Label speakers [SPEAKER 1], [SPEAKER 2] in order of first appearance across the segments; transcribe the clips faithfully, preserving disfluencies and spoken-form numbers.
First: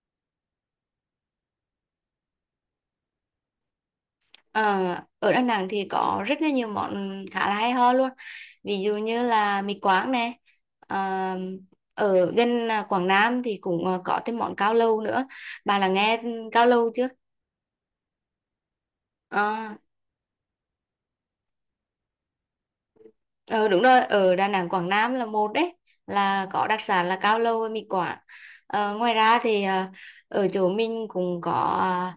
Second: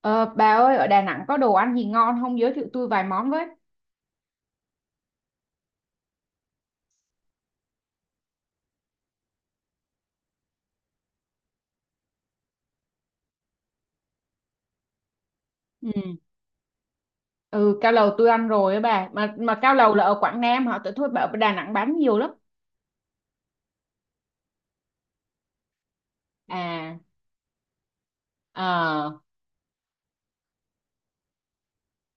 [SPEAKER 1] Ờ, bà ơi, ở Đà Nẵng có đồ ăn gì ngon không, giới thiệu tôi vài món với.
[SPEAKER 2] Ờ, Ở Đà Nẵng thì có rất là nhiều món khá là hay ho luôn, ví dụ như là mì Quảng nè. ờ, Ở gần à, Quảng Nam thì cũng à, có thêm món cao lầu nữa. Bà
[SPEAKER 1] Ừ.
[SPEAKER 2] là nghe cao lầu chưa?
[SPEAKER 1] Ừ, cao lầu tôi ăn rồi á bà, mà mà cao
[SPEAKER 2] Ờ,
[SPEAKER 1] lầu là ở Quảng Nam hả, tại thôi bà ở Đà Nẵng bán nhiều lắm.
[SPEAKER 2] ờ, Đúng rồi, ở Đà Nẵng Quảng Nam là một đấy, là có đặc
[SPEAKER 1] À.
[SPEAKER 2] sản là cao lầu với mì Quảng.
[SPEAKER 1] Ờ.
[SPEAKER 2] Ờ, ngoài ra thì à, ở chỗ mình cũng có, à,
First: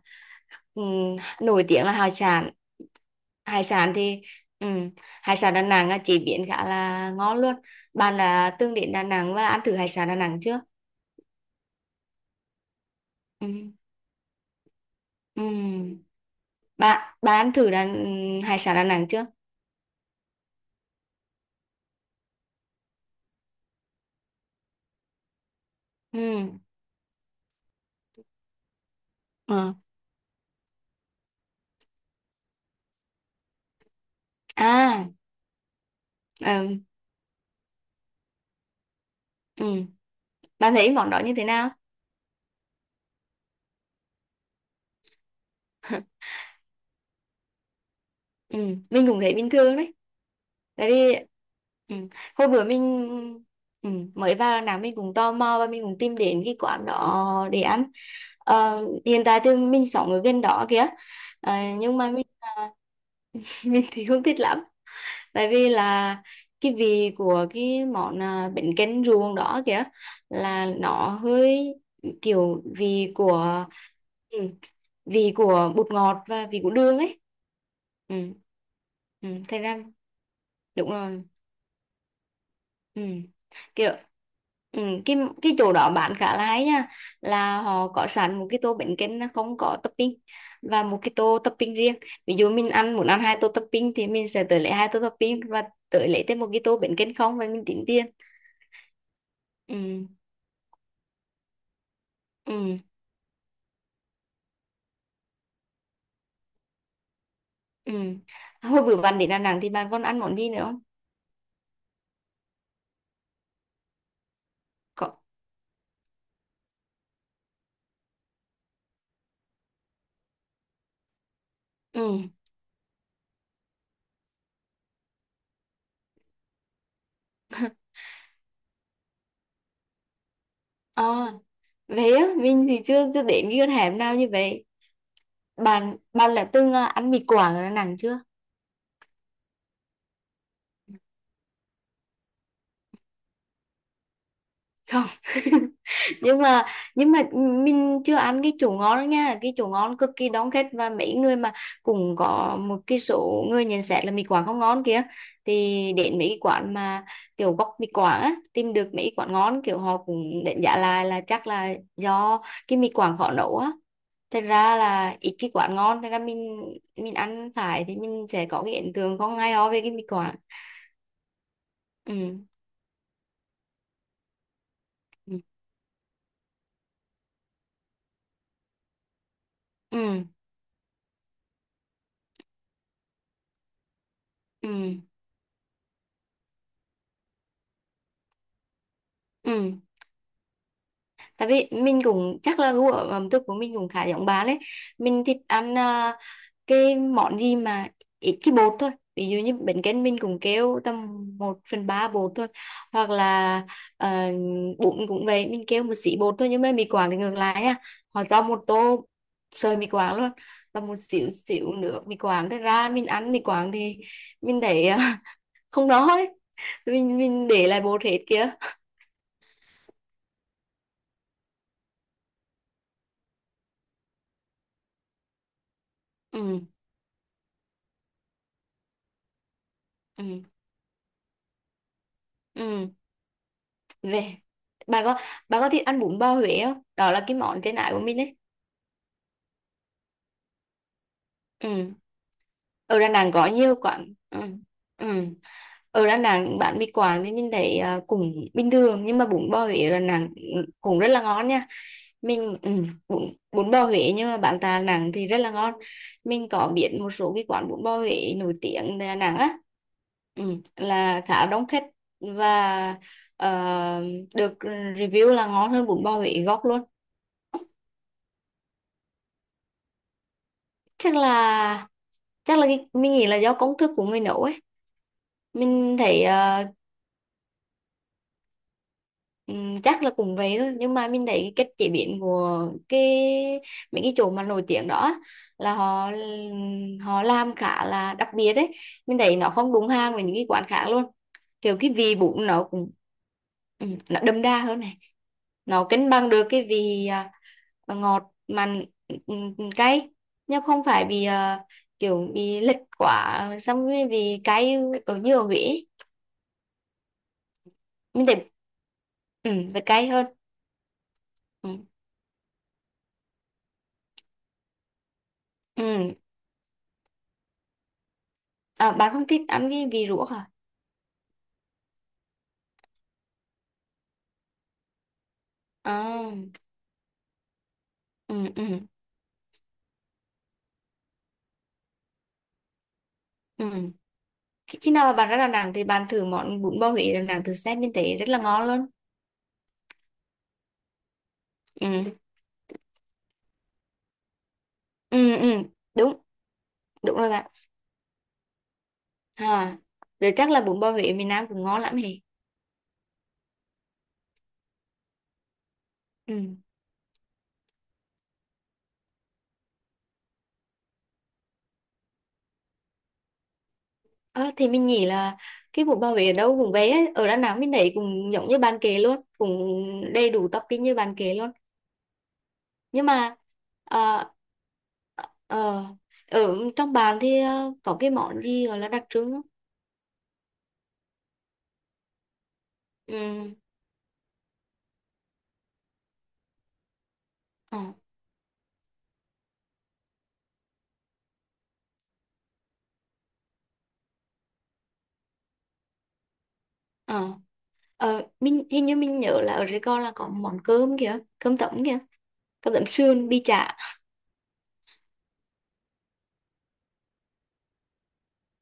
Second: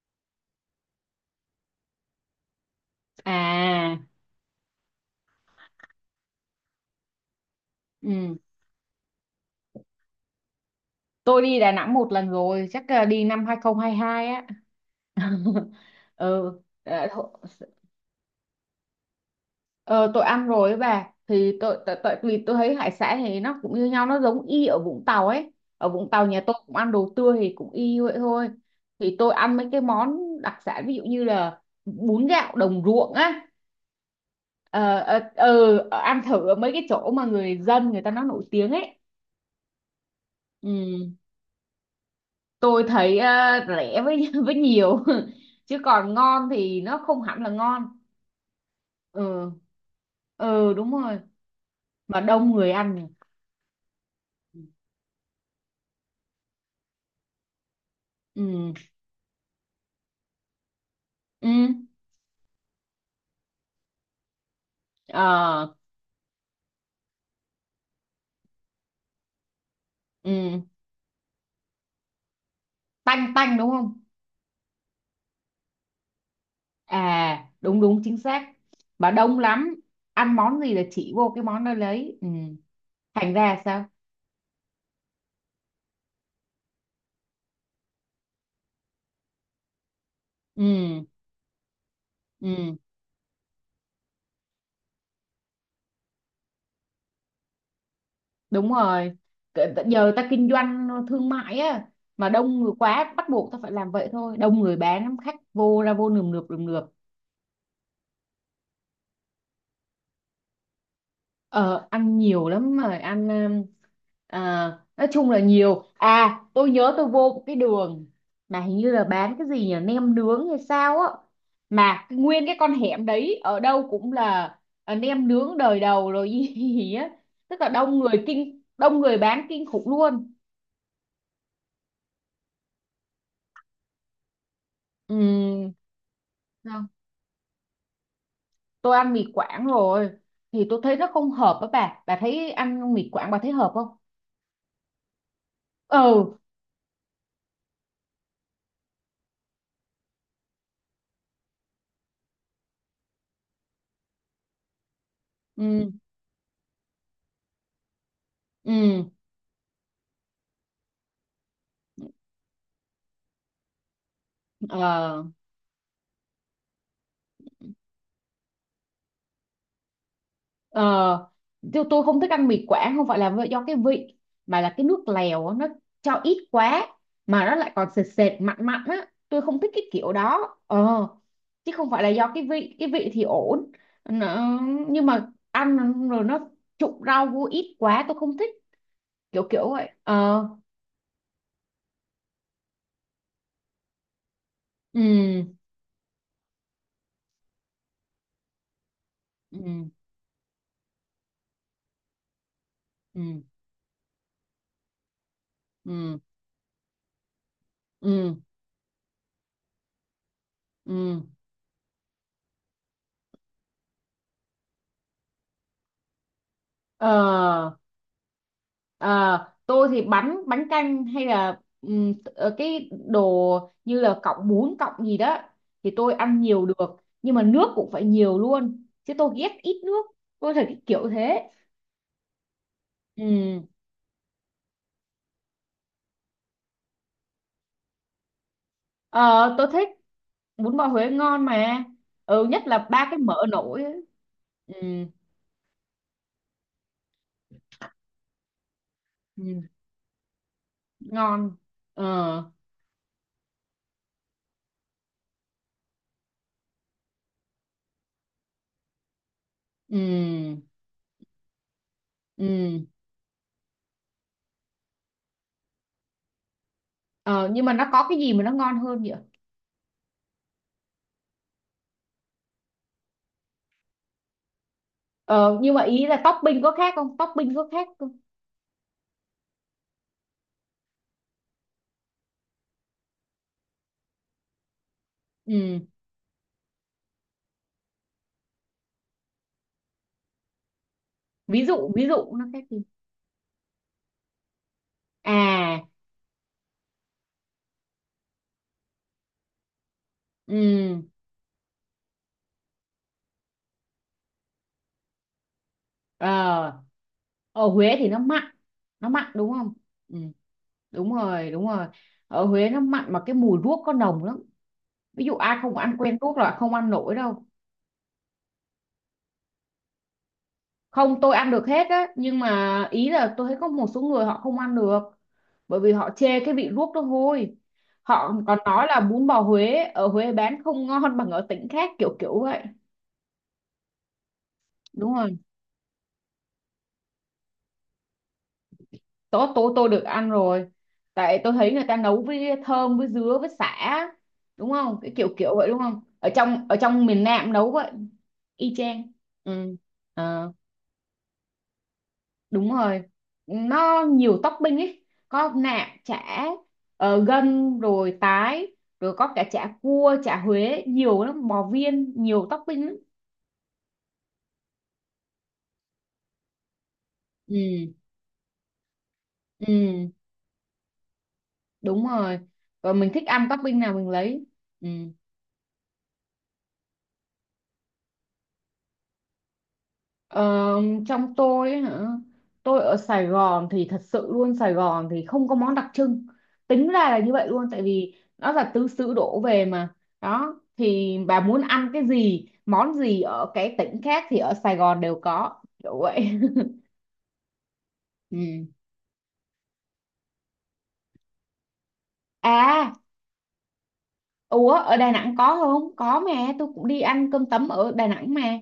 [SPEAKER 2] Ừm, nổi tiếng là hải sản. Hải sản
[SPEAKER 1] À.
[SPEAKER 2] thì ừm, hải sản Đà Nẵng á, chế biến khá là ngon luôn. Bạn
[SPEAKER 1] Ừ,
[SPEAKER 2] đã từng đến Đà Nẵng và ăn thử hải sản Đà Nẵng chưa?
[SPEAKER 1] tôi đi Đà Nẵng một lần rồi, chắc là đi năm
[SPEAKER 2] Ừm,
[SPEAKER 1] hai không hai hai á.
[SPEAKER 2] ừm.
[SPEAKER 1] Ừ. Ờ,
[SPEAKER 2] bạn
[SPEAKER 1] thôi.
[SPEAKER 2] bạn ăn thử đà, ừ, hải sản Đà Nẵng chưa?
[SPEAKER 1] Ờ, tôi ăn rồi ấy bà, thì tôi tại tại vì tôi thấy hải sản thì nó cũng như nhau, nó giống y ở Vũng Tàu ấy. Ở Vũng Tàu nhà tôi
[SPEAKER 2] Ừm,
[SPEAKER 1] cũng ăn đồ tươi thì cũng y vậy thôi. Thì tôi ăn mấy
[SPEAKER 2] ờ.
[SPEAKER 1] cái món đặc sản, ví dụ như là bún gạo đồng ruộng á. ờ,
[SPEAKER 2] à
[SPEAKER 1] ờ, ờ, ờ, Ăn thử ở mấy
[SPEAKER 2] ừm,
[SPEAKER 1] cái chỗ mà người dân người ta nó nổi tiếng ấy.
[SPEAKER 2] ừm. Bạn thấy món
[SPEAKER 1] Ừ,
[SPEAKER 2] đó như thế nào?
[SPEAKER 1] tôi thấy ờ, rẻ với với nhiều. Chứ còn ngon thì nó không hẳn là ngon.
[SPEAKER 2] Ừ, mình cũng thấy
[SPEAKER 1] Ừ.
[SPEAKER 2] bình thường đấy,
[SPEAKER 1] Ừ,
[SPEAKER 2] tại
[SPEAKER 1] đúng
[SPEAKER 2] vì
[SPEAKER 1] rồi.
[SPEAKER 2] ừ,
[SPEAKER 1] Mà
[SPEAKER 2] hồi
[SPEAKER 1] đông
[SPEAKER 2] bữa
[SPEAKER 1] người
[SPEAKER 2] mình
[SPEAKER 1] ăn nhỉ?
[SPEAKER 2] ừ, mới vào Đà Nẵng mình cũng tò mò và mình cũng tìm đến cái quán đó để ăn.
[SPEAKER 1] Ừ.
[SPEAKER 2] Ờ, Hiện tại thì mình sống ở gần đó kìa.
[SPEAKER 1] Ừ.
[SPEAKER 2] Ờ, nhưng mà mình à, mình thì không thích lắm, tại
[SPEAKER 1] Ờ.
[SPEAKER 2] vì là cái vị của cái món à, bánh canh ruồng đó kìa,
[SPEAKER 1] Ừ.
[SPEAKER 2] là nó hơi kiểu vị
[SPEAKER 1] Tanh tanh
[SPEAKER 2] của
[SPEAKER 1] đúng không.
[SPEAKER 2] ừ, vị của bột ngọt và vị của đường ấy.
[SPEAKER 1] À, đúng đúng,
[SPEAKER 2] ừ,
[SPEAKER 1] chính xác. Mà
[SPEAKER 2] ừ,
[SPEAKER 1] đông
[SPEAKER 2] Thế
[SPEAKER 1] lắm.
[SPEAKER 2] ra
[SPEAKER 1] Ăn món gì là
[SPEAKER 2] đúng
[SPEAKER 1] chỉ
[SPEAKER 2] rồi.
[SPEAKER 1] vô cái món đó lấy. Ừ.
[SPEAKER 2] ừ.
[SPEAKER 1] Thành ra sao.
[SPEAKER 2] Kiểu ừ. cái cái chỗ đó bán khá là hay nha, là họ có sẵn một cái tô bánh canh nó không có topping và một
[SPEAKER 1] Ừ.
[SPEAKER 2] cái tô topping riêng. Ví dụ mình
[SPEAKER 1] Ừ,
[SPEAKER 2] ăn muốn ăn hai tô topping thì mình sẽ tới lấy hai tô topping và tới lấy thêm một cái tô bánh canh không và mình tính tiền.
[SPEAKER 1] đúng rồi. Cỡ-
[SPEAKER 2] Ừ.
[SPEAKER 1] giờ ta kinh doanh thương mại á, mà đông người
[SPEAKER 2] Ừ.
[SPEAKER 1] quá bắt buộc ta phải làm vậy thôi, đông người bán lắm, khách vô ra vô nườm nượp nườm nượp.
[SPEAKER 2] Ừ. Hồi bữa bạn đến Đà Nẵng thì bạn còn ăn món gì nữa không?
[SPEAKER 1] Ờ, ăn nhiều lắm rồi, ăn um, à, nói
[SPEAKER 2] Có.
[SPEAKER 1] chung là nhiều. À, tôi nhớ tôi vô một cái đường mà hình như là bán cái gì nhỉ, nem nướng hay sao á, mà cái-
[SPEAKER 2] Ừ.
[SPEAKER 1] nguyên cái con hẻm đấy ở đâu cũng là à, nem nướng đời đầu rồi gì, gì á, tức là đông người kinh, đông người bán kinh khủng luôn.
[SPEAKER 2] ờ Về á mình thì chưa chưa đến cái con hẻm nào như vậy.
[SPEAKER 1] Ừm,
[SPEAKER 2] Bạn bạn là từng ờ,
[SPEAKER 1] Vâng.
[SPEAKER 2] ăn mì Quảng ở Đà Nẵng chưa?
[SPEAKER 1] Tôi ăn mì Quảng rồi, thì tôi thấy nó không hợp với bà bà thấy ăn mì Quảng bà thấy hợp không.
[SPEAKER 2] Không.
[SPEAKER 1] Ừ.
[SPEAKER 2] nhưng mà nhưng mà mình chưa ăn cái chỗ ngon nha. Cái chỗ ngon cực kỳ đông khách, và mấy người mà cũng có một cái số người nhận xét là mì Quảng không ngon kia, thì
[SPEAKER 1] Ừ.
[SPEAKER 2] đến mấy cái quán mà kiểu gốc mì Quảng á, tìm được mấy cái quán ngon, kiểu họ cũng đánh giá lại là chắc là do cái mì Quảng khó nấu á. Thật ra là
[SPEAKER 1] Ừ.
[SPEAKER 2] ít cái quán ngon. Thật ra mình mình ăn phải thì mình sẽ có cái ấn tượng không hay ho về cái mì Quảng.
[SPEAKER 1] Ờ, tôi, tôi
[SPEAKER 2] Ừ.
[SPEAKER 1] không thích ăn mì Quảng không phải là vì- do cái vị, mà là cái nước
[SPEAKER 2] Ừ.
[SPEAKER 1] lèo á, nó cho ít quá, mà nó lại còn sệt sệt mặn mặn á, tôi không thích cái kiểu
[SPEAKER 2] Ừ.
[SPEAKER 1] đó. Ờ, chứ không phải là do cái vị, cái vị thì ổn. Nó,
[SPEAKER 2] Ừ.
[SPEAKER 1] nhưng mà ăn rồi nó trụng rau vô ít quá tôi không thích, kiểu kiểu
[SPEAKER 2] Ừ.
[SPEAKER 1] vậy. Ờ.
[SPEAKER 2] Tại vì mình cũng chắc là gu ở ẩm thực của mình cũng khá giống bạn đấy. Mình thích
[SPEAKER 1] Ừ.
[SPEAKER 2] ăn à, cái món gì mà ít cái bột thôi. Ví dụ như
[SPEAKER 1] Ừ.
[SPEAKER 2] bánh canh mình cũng kêu tầm một phần ba bột thôi, hoặc
[SPEAKER 1] Ừ.
[SPEAKER 2] là uh, bún cũng vậy, mình kêu một xí
[SPEAKER 1] Ừ.
[SPEAKER 2] bột thôi. Nhưng mà mì Quảng thì ngược lại nha, họ
[SPEAKER 1] Ừ.
[SPEAKER 2] cho một tô sợi mì Quảng luôn và một
[SPEAKER 1] Ừ.
[SPEAKER 2] xíu xíu nữa mì Quảng. Thế ra mình ăn mì Quảng thì mình thấy à, không đói.
[SPEAKER 1] Ờ.
[SPEAKER 2] Mình mình để lại bột hết kìa.
[SPEAKER 1] Ờ, tôi thì bánh bánh canh hay là ừm, ờ, cái đồ như là cọng bún cọng gì đó thì tôi ăn
[SPEAKER 2] Ừ.
[SPEAKER 1] nhiều được, nhưng mà nước cũng phải nhiều luôn chứ, tôi ghét ít nước.
[SPEAKER 2] Ừ.
[SPEAKER 1] Tôi thấy cái kiểu thế.
[SPEAKER 2] Ừ.
[SPEAKER 1] Ừ.
[SPEAKER 2] Về, bạn có bạn có thích ăn bún bò Huế không? Đó là cái món trên ải của mình đấy.
[SPEAKER 1] Ờ, tôi thích, bún bò Huế ngon
[SPEAKER 2] Ừ.
[SPEAKER 1] mà. Ừ, nhất là
[SPEAKER 2] Ở
[SPEAKER 1] ba
[SPEAKER 2] Đà
[SPEAKER 1] cái
[SPEAKER 2] Nẵng
[SPEAKER 1] mỡ
[SPEAKER 2] có nhiều
[SPEAKER 1] nổi ấy.
[SPEAKER 2] quán. Ừ.
[SPEAKER 1] Ừ.
[SPEAKER 2] Ừ. Ở Đà Nẵng bán mì Quảng thì mình thấy à, cũng bình thường, nhưng mà bún
[SPEAKER 1] Ừ.
[SPEAKER 2] bò Huế ở Đà Nẵng cũng rất là
[SPEAKER 1] Ngon.
[SPEAKER 2] ngon nha.
[SPEAKER 1] Ờ.
[SPEAKER 2] mình ừ. bún, Bún bò Huế nhưng mà bán tại Đà Nẵng thì rất là ngon. Mình có biết một số cái quán bún bò Huế nổi tiếng tại Đà Nẵng á. Ừ,
[SPEAKER 1] Ừ.
[SPEAKER 2] là khá đông khách
[SPEAKER 1] Ừ.
[SPEAKER 2] và ờ, được ừ, review là ngon hơn bún bò Huế gốc luôn.
[SPEAKER 1] Ờ, nhưng mà nó có cái gì mà nó ngon hơn vậy?
[SPEAKER 2] Chắc là chắc là cái, mình nghĩ là do công thức của người nấu ấy.
[SPEAKER 1] Ờ, nhưng mà
[SPEAKER 2] Mình
[SPEAKER 1] ý là
[SPEAKER 2] thấy
[SPEAKER 1] topping
[SPEAKER 2] ờ,
[SPEAKER 1] có khác không, topping có khác không?
[SPEAKER 2] Ừm, chắc là cũng vậy thôi, nhưng mà mình thấy cái cách chế biến của cái mấy cái chỗ mà nổi tiếng đó á, là
[SPEAKER 1] Ừ.
[SPEAKER 2] họ họ làm khá là đặc biệt đấy. Mình thấy nó không đúng hàng với những cái quán khác luôn.
[SPEAKER 1] Ví
[SPEAKER 2] Kiểu cái
[SPEAKER 1] dụ ví
[SPEAKER 2] vị
[SPEAKER 1] dụ nó
[SPEAKER 2] bún
[SPEAKER 1] sẽ
[SPEAKER 2] nó
[SPEAKER 1] gì?
[SPEAKER 2] cũng ừm, nó đậm đà hơn này.
[SPEAKER 1] À.
[SPEAKER 2] Nó cân bằng được cái vị à, à, ngọt mặn, ừm, ừm, cay, nhưng không
[SPEAKER 1] Ừ.
[SPEAKER 2] phải bị à, kiểu bị lệch quá, xong rồi vì cay ở như ở Huế ấy.
[SPEAKER 1] Ờ. Ở Huế thì nó
[SPEAKER 2] Mình
[SPEAKER 1] mặn,
[SPEAKER 2] thấy
[SPEAKER 1] nó mặn
[SPEAKER 2] ừ,
[SPEAKER 1] đúng không?
[SPEAKER 2] phải cay
[SPEAKER 1] Ừ,
[SPEAKER 2] hơn.
[SPEAKER 1] đúng rồi đúng
[SPEAKER 2] Ừ.
[SPEAKER 1] rồi. Ở Huế nó mặn mà cái mùi ruốc có nồng lắm, ví dụ ai không ăn
[SPEAKER 2] Ừ.
[SPEAKER 1] quen ruốc là không ăn nổi đâu.
[SPEAKER 2] À, bạn không thích ăn cái vị ruốc à?
[SPEAKER 1] Không, tôi ăn được hết á, nhưng mà ý là tôi thấy có một số người họ không ăn được, bởi vì họ
[SPEAKER 2] À.
[SPEAKER 1] chê cái vị ruốc nó hôi. Họ
[SPEAKER 2] ừ,
[SPEAKER 1] còn
[SPEAKER 2] ừ,
[SPEAKER 1] nói là bún bò Huế ở Huế bán không ngon bằng ở tỉnh khác, kiểu kiểu vậy.
[SPEAKER 2] ừ. Khi khi nào
[SPEAKER 1] Đúng
[SPEAKER 2] mà bạn
[SPEAKER 1] rồi,
[SPEAKER 2] ra Đà Nẵng thì bạn thử món bún bò Huế Đà Nẵng từ xem bên tế rất là ngon luôn.
[SPEAKER 1] tôi tôi tôi được ăn rồi. Tại tôi thấy người ta
[SPEAKER 2] Ừ,
[SPEAKER 1] nấu với thơm, với dứa, với sả, đúng không, cái kiểu
[SPEAKER 2] ừ, ừ.
[SPEAKER 1] kiểu vậy đúng không,
[SPEAKER 2] Đúng,
[SPEAKER 1] ở trong ở trong
[SPEAKER 2] đúng
[SPEAKER 1] miền
[SPEAKER 2] rồi bạn.
[SPEAKER 1] Nam nấu vậy. Y chang. Ừ.
[SPEAKER 2] À. Rồi chắc
[SPEAKER 1] Ờ.
[SPEAKER 2] là bún bò Huế miền Nam cũng ngon lắm hề.
[SPEAKER 1] Đúng rồi, nó nhiều topping ấy, có nạm, chả.
[SPEAKER 2] Ừ.
[SPEAKER 1] Ờ, gân, rồi tái, rồi có cả chả cua, chả Huế nhiều lắm, bò viên, nhiều topping lắm.
[SPEAKER 2] Ờ, thì mình nghĩ là cái bún bò Huế ở đâu cũng về ấy. Ở Đà Nẵng mình thấy
[SPEAKER 1] Ừ.
[SPEAKER 2] cũng giống như bạn kể luôn,
[SPEAKER 1] Ừ.
[SPEAKER 2] cũng đầy đủ topping như bạn kể luôn.
[SPEAKER 1] Đúng rồi, rồi
[SPEAKER 2] Nhưng
[SPEAKER 1] mình thích
[SPEAKER 2] mà
[SPEAKER 1] ăn topping nào mình
[SPEAKER 2] ờ,
[SPEAKER 1] lấy. Ừ.
[SPEAKER 2] ờ, ở trong bàn thì ờ, có cái món gì gọi là đặc trưng không?
[SPEAKER 1] Ờ, trong tôi ấy hả, tôi ở Sài
[SPEAKER 2] Ừ.
[SPEAKER 1] Gòn thì thật sự luôn, Sài Gòn thì không có món đặc trưng, tính ra là như vậy luôn,
[SPEAKER 2] ờ
[SPEAKER 1] tại vì nó là tứ xứ đổ về mà. Đó thì bà muốn ăn cái gì, món gì ở cái tỉnh khác thì ở Sài Gòn đều có, kiểu vậy.
[SPEAKER 2] ờ ờ mình
[SPEAKER 1] Ừ.
[SPEAKER 2] hình như mình nhớ là ở Sài Gòn là có món cơm kìa, cơm tấm kìa, cơm tấm
[SPEAKER 1] À.
[SPEAKER 2] sườn bi chả.
[SPEAKER 1] Ủa, ở Đà Nẵng có không, có mà, tôi cũng đi ăn cơm tấm ở Đà Nẵng mà.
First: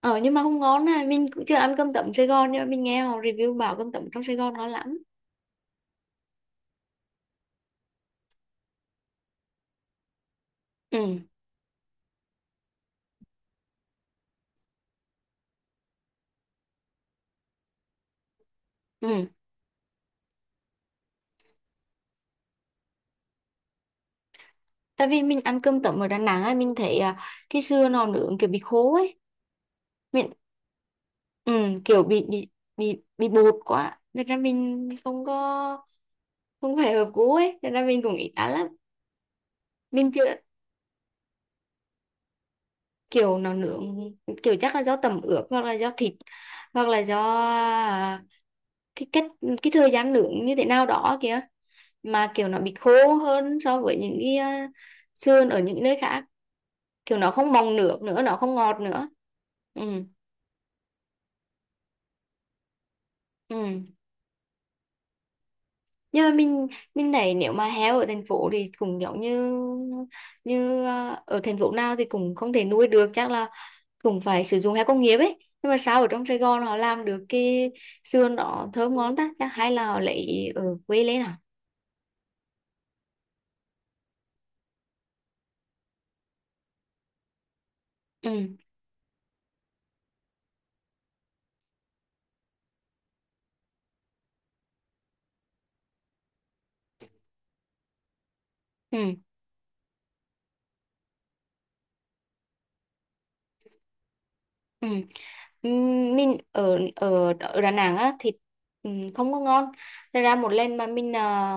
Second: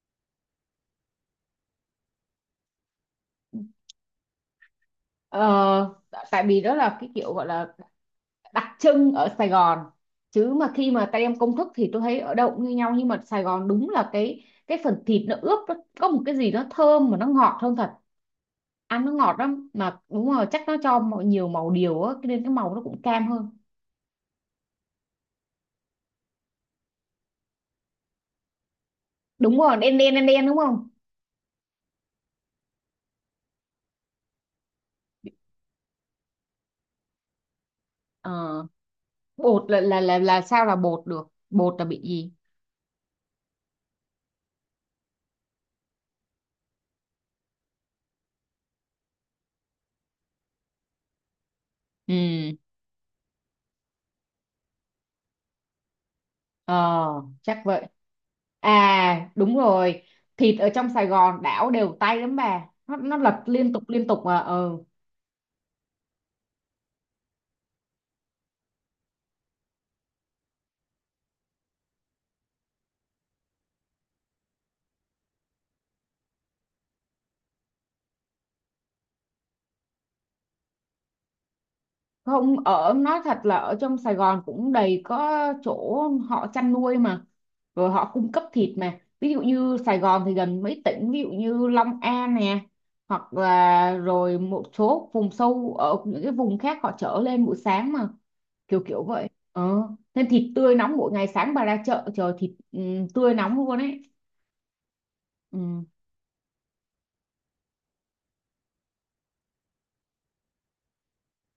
[SPEAKER 2] Ờ, nhưng mà không ngon này. Mình cũng chưa ăn cơm tấm Sài Gòn, nhưng mà mình nghe họ review bảo cơm tấm trong Sài Gòn ngon lắm.
[SPEAKER 1] Ờ, tại vì đó là cái kiểu gọi là đặc trưng ở Sài Gòn, chứ mà khi
[SPEAKER 2] Ừ.
[SPEAKER 1] mà tay em công thức thì tôi thấy ở đâu cũng như nhau, nhưng mà Sài Gòn đúng là cái cái phần thịt nó ướp, nó có một cái gì nó thơm mà nó ngọt hơn thật. Ăn nó
[SPEAKER 2] Ừ.
[SPEAKER 1] ngọt lắm mà, đúng rồi, chắc nó cho mọi- nhiều màu điều á, cho nên cái màu nó cũng cam hơn.
[SPEAKER 2] Tại vì mình ăn cơm tấm ở Đà Nẵng ấy, mình thấy à, cái sườn nó nướng kiểu bị khô ấy.
[SPEAKER 1] Đúng rồi, đen đen đen
[SPEAKER 2] mình
[SPEAKER 1] đen đúng không.
[SPEAKER 2] ừ, Kiểu bị bị bị bị bột quá nên ra mình không có, không phải hợp gu ấy, nên ra mình cũng
[SPEAKER 1] Ờ,
[SPEAKER 2] ít ăn lắm.
[SPEAKER 1] bột là là
[SPEAKER 2] Mình
[SPEAKER 1] là
[SPEAKER 2] chưa
[SPEAKER 1] là sao, là bột được, bột là bị gì?
[SPEAKER 2] Kiểu nó nướng, kiểu chắc là do tẩm ướp hoặc là do thịt, hoặc là do à, cái cách, cái thời gian nướng như thế nào đó kìa, mà kiểu
[SPEAKER 1] Ừ.
[SPEAKER 2] nó bị khô hơn so với những cái à, sườn ở những nơi khác,
[SPEAKER 1] Ờ,
[SPEAKER 2] kiểu nó không
[SPEAKER 1] chắc
[SPEAKER 2] bong
[SPEAKER 1] vậy.
[SPEAKER 2] nước nữa, nó không ngọt nữa.
[SPEAKER 1] À, đúng rồi.
[SPEAKER 2] Ừ.
[SPEAKER 1] Thịt ở trong Sài Gòn đảo đều tay lắm bà. Nó, nó lật
[SPEAKER 2] Ừ.
[SPEAKER 1] liên tục liên tục mà. Ờ.
[SPEAKER 2] Nhưng mà mình mình thấy nếu mà heo ở thành phố thì cũng giống như như à, ở thành phố nào thì cũng không thể nuôi được, chắc là cũng phải sử dụng heo công nghiệp ấy. Nhưng mà sao ở trong Sài Gòn họ làm được cái sườn đó thơm ngon ta? Chắc hay là họ lấy ở quê lên à?
[SPEAKER 1] Không, ở nói thật là ở trong Sài Gòn cũng đầy có chỗ họ chăn nuôi mà, rồi họ cung cấp
[SPEAKER 2] Ừ.
[SPEAKER 1] thịt mà, ví dụ như Sài Gòn thì gần mấy tỉnh, ví dụ như Long An nè, hoặc là rồi một số vùng sâu ở những cái vùng khác họ chở lên buổi sáng mà, kiểu kiểu
[SPEAKER 2] Ừ.
[SPEAKER 1] vậy. Ờ. Nên thịt tươi nóng mỗi ngày, sáng bà ra chợ chờ thịt, ừ, tươi nóng luôn ấy.
[SPEAKER 2] Ừ.
[SPEAKER 1] Ừ.
[SPEAKER 2] Ừm, mình ở ở ở Đà Nẵng á thịt ừm, không có ngon. Thật ra một lần mà mình à,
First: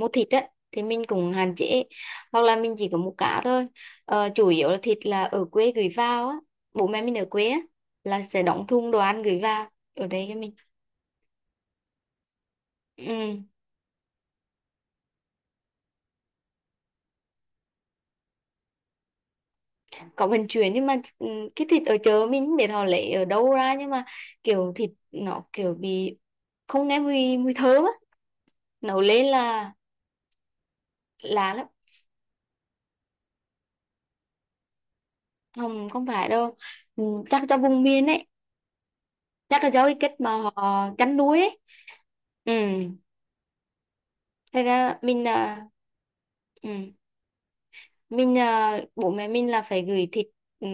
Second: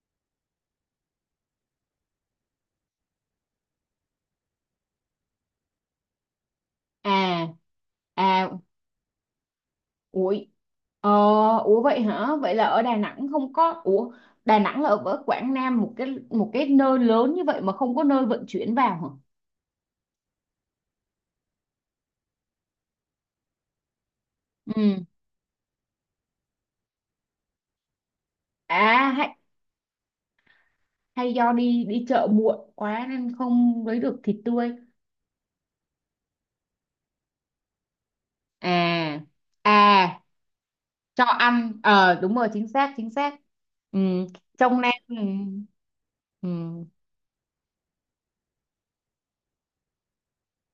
[SPEAKER 2] mua thịt á thì mình cũng hạn chế hoặc là mình chỉ có mua cá thôi. Ờ, chủ yếu là thịt là ở quê gửi vào á, bố mẹ mình ở quê
[SPEAKER 1] À.
[SPEAKER 2] á là sẽ
[SPEAKER 1] À.
[SPEAKER 2] đóng thùng đồ ăn gửi vào ở đây cho
[SPEAKER 1] Ủi.
[SPEAKER 2] mình.
[SPEAKER 1] Ờ. Ủa vậy hả? Vậy là ở Đà Nẵng
[SPEAKER 2] Ừ.
[SPEAKER 1] không có, ủa, Đà Nẵng là ở ở Quảng Nam, một cái, một cái nơi lớn như vậy mà không có nơi vận chuyển vào hả?
[SPEAKER 2] Có vận chuyển, nhưng mà ừ, cái thịt ở chợ mình không biết họ lấy ở đâu ra, nhưng mà kiểu thịt
[SPEAKER 1] Ừ.
[SPEAKER 2] nó kiểu bị không nghe mùi mùi thơm á. Nấu
[SPEAKER 1] À
[SPEAKER 2] lên
[SPEAKER 1] hay,
[SPEAKER 2] là
[SPEAKER 1] hay do
[SPEAKER 2] lạ lắm.
[SPEAKER 1] đi đi chợ muộn quá nên không lấy được thịt tươi.
[SPEAKER 2] Không không phải đâu. Ừ, chắc cho vùng miền ấy,
[SPEAKER 1] À.
[SPEAKER 2] chắc là do cái cách
[SPEAKER 1] À,
[SPEAKER 2] mà họ chăn
[SPEAKER 1] cho
[SPEAKER 2] nuôi ấy.
[SPEAKER 1] ăn, ờ, đúng rồi,
[SPEAKER 2] Ừ.
[SPEAKER 1] chính xác chính xác. Ừ,
[SPEAKER 2] Thế
[SPEAKER 1] trong Nam.
[SPEAKER 2] ra
[SPEAKER 1] Ừ.
[SPEAKER 2] mình à, ừ.
[SPEAKER 1] Ừ.
[SPEAKER 2] Mình à, bố mẹ mình là phải gửi thịt, ừ,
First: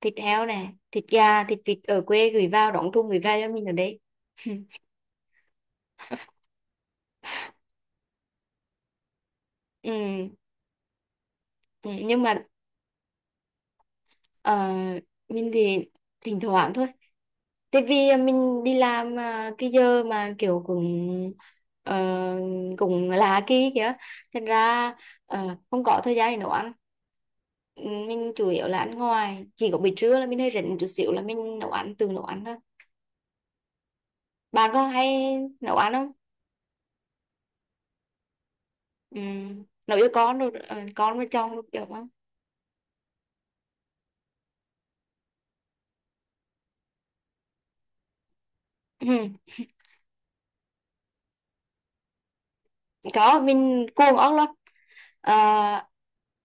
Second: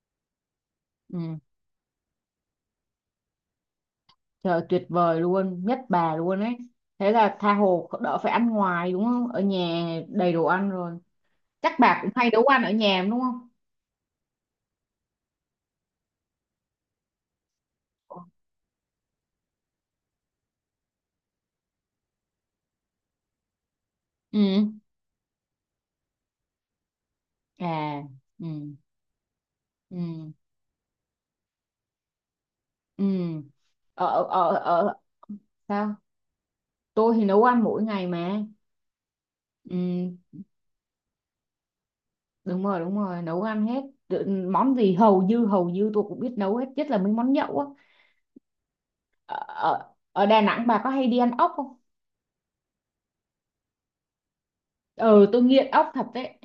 [SPEAKER 2] thịt heo này, thịt
[SPEAKER 1] Ừ.
[SPEAKER 2] gà, thịt vịt ở quê gửi vào, đóng thùng gửi vào cho mình ở đây.
[SPEAKER 1] Trời tuyệt vời luôn, nhất bà luôn ấy. Thế là tha hồ đỡ phải ăn ngoài đúng không? Ở nhà
[SPEAKER 2] Ừ.
[SPEAKER 1] đầy đồ ăn rồi. Chắc
[SPEAKER 2] Ừ,
[SPEAKER 1] bà cũng
[SPEAKER 2] nhưng
[SPEAKER 1] hay nấu
[SPEAKER 2] mà
[SPEAKER 1] ăn ở nhà đúng không?
[SPEAKER 2] Ờ, mình thì thỉnh thoảng thôi. Tại vì mình đi làm à, cái giờ mà kiểu cũng ờ, cũng là kỳ kìa. Thành
[SPEAKER 1] Ừ.
[SPEAKER 2] ra ờ, không có thời gian để nấu ăn. Ừ,
[SPEAKER 1] À.
[SPEAKER 2] mình
[SPEAKER 1] Ừ.
[SPEAKER 2] chủ yếu là ăn ngoài. Chỉ có buổi
[SPEAKER 1] Ừ.
[SPEAKER 2] trưa là mình hơi rảnh một chút xíu là mình nấu ăn, tự nấu ăn thôi.
[SPEAKER 1] Ừ. Ở ở
[SPEAKER 2] Bạn có
[SPEAKER 1] ở
[SPEAKER 2] hay nấu ăn
[SPEAKER 1] sao?
[SPEAKER 2] không?
[SPEAKER 1] Tôi thì nấu ăn mỗi ngày mà.
[SPEAKER 2] Ừ. Nấu cho
[SPEAKER 1] Ừ.
[SPEAKER 2] con rồi, ờ, con với chồng được không?
[SPEAKER 1] Đúng rồi, đúng rồi, nấu ăn hết. Tự- món gì hầu như hầu như tôi cũng biết nấu hết, nhất là mấy món nhậu á.
[SPEAKER 2] Ừ.
[SPEAKER 1] Ở, ở ở Đà Nẵng bà có hay đi ăn ốc không?
[SPEAKER 2] Có, mình cuồng ốc lắm.
[SPEAKER 1] Ừ,
[SPEAKER 2] Ờ.
[SPEAKER 1] tôi nghiện ốc thật đấy.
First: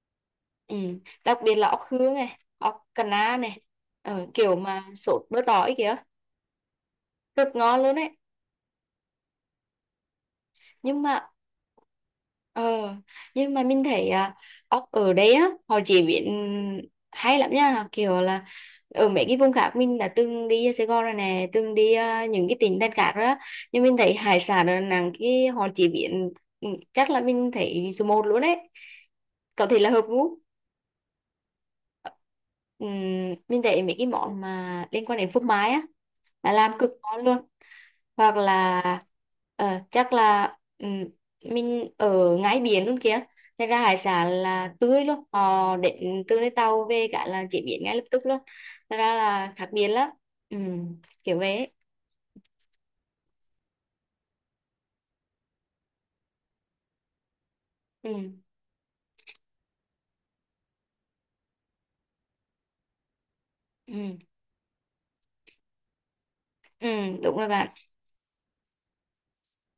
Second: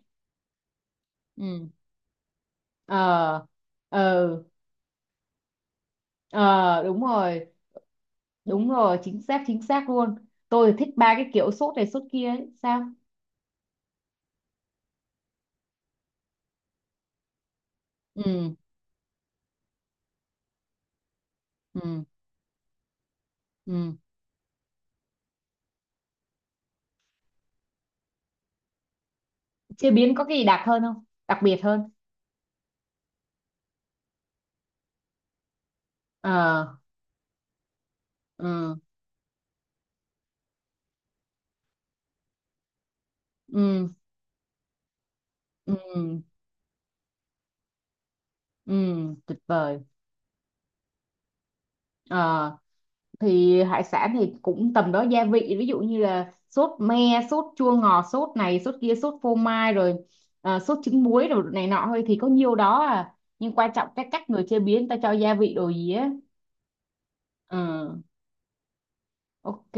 [SPEAKER 2] Ừ. Đặc biệt là
[SPEAKER 1] Ừ.
[SPEAKER 2] ốc hương này, ốc cà na
[SPEAKER 1] Ờ.
[SPEAKER 2] này, ờ,
[SPEAKER 1] Ờ.
[SPEAKER 2] kiểu mà sốt bơ tỏi kìa,
[SPEAKER 1] Ờ, đúng rồi.
[SPEAKER 2] rất ngon luôn đấy.
[SPEAKER 1] Đúng rồi, chính xác chính xác luôn. Tôi thích
[SPEAKER 2] Nhưng
[SPEAKER 1] ba cái
[SPEAKER 2] mà
[SPEAKER 1] kiểu sốt này sốt kia ấy. Sao?
[SPEAKER 2] ờ, nhưng mà mình thấy à, ốc ở đây á, họ chế biến hay lắm nha, kiểu là
[SPEAKER 1] Ừ.
[SPEAKER 2] ở mấy cái vùng khác mình đã từng đi Sài Gòn rồi nè, từng đi
[SPEAKER 1] Ừ.
[SPEAKER 2] à, những cái tỉnh thành khác đó, nhưng
[SPEAKER 1] Ừ.
[SPEAKER 2] mình thấy hải sản ở Đà Nẵng cái họ chế biến ừ, chắc là mình thấy số một luôn đấy. Có thể là
[SPEAKER 1] Chế
[SPEAKER 2] hợp
[SPEAKER 1] biến có cái
[SPEAKER 2] gu.
[SPEAKER 1] gì đặc hơn không, đặc biệt hơn?
[SPEAKER 2] Ừm, mình thấy mấy cái món mà liên quan đến phô mai á là
[SPEAKER 1] Ờ.
[SPEAKER 2] làm cực ngon luôn. Hoặc
[SPEAKER 1] Ừ.
[SPEAKER 2] là ờ, chắc là ừm, mình ở ngay biển luôn kìa, thế ra
[SPEAKER 1] Ừ.
[SPEAKER 2] hải sản là tươi luôn, họ
[SPEAKER 1] Ừ.
[SPEAKER 2] đến từ lấy tàu về cả là chế biến ngay lập tức luôn,
[SPEAKER 1] Ừ.
[SPEAKER 2] thế ra
[SPEAKER 1] Tuyệt
[SPEAKER 2] là khác
[SPEAKER 1] vời.
[SPEAKER 2] biệt lắm. Ừm, Kiểu vậy ấy.
[SPEAKER 1] Ờ, thì hải sản thì cũng tầm đó gia vị, ví dụ như là sốt me, sốt chua ngọt,
[SPEAKER 2] Ừm,
[SPEAKER 1] sốt này sốt kia, sốt phô mai rồi, ờ, sốt trứng muối, rồi này nọ thôi, thì có nhiều đó à, nhưng quan trọng cái
[SPEAKER 2] ừm,
[SPEAKER 1] cách người chế biến ta cho gia vị đồ gì á.
[SPEAKER 2] ừm, Đúng rồi bạn.
[SPEAKER 1] Ừ. Ok,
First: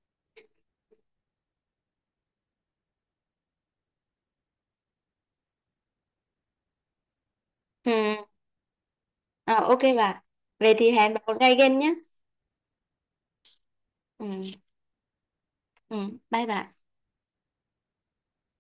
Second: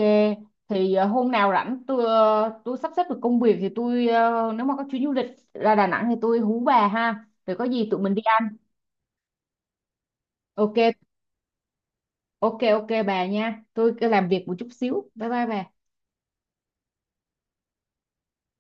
[SPEAKER 1] thì ờ, hôm nào rảnh tôi, ờ, tôi sắp xếp được công việc thì tôi, ờ, nếu mà có chuyến du lịch ra Đà Nẵng thì tôi hú bà ha. Rồi có gì tụi mình đi
[SPEAKER 2] Ừm,
[SPEAKER 1] ăn.
[SPEAKER 2] ờ, ok bạn, về
[SPEAKER 1] Ok,
[SPEAKER 2] thì hẹn bạn một ngày gần nhé.
[SPEAKER 1] ok ok bà nha. Tôi cứ làm
[SPEAKER 2] Ừm,
[SPEAKER 1] việc một chút xíu. Bye bye bà.
[SPEAKER 2] ừm, Bye bạn.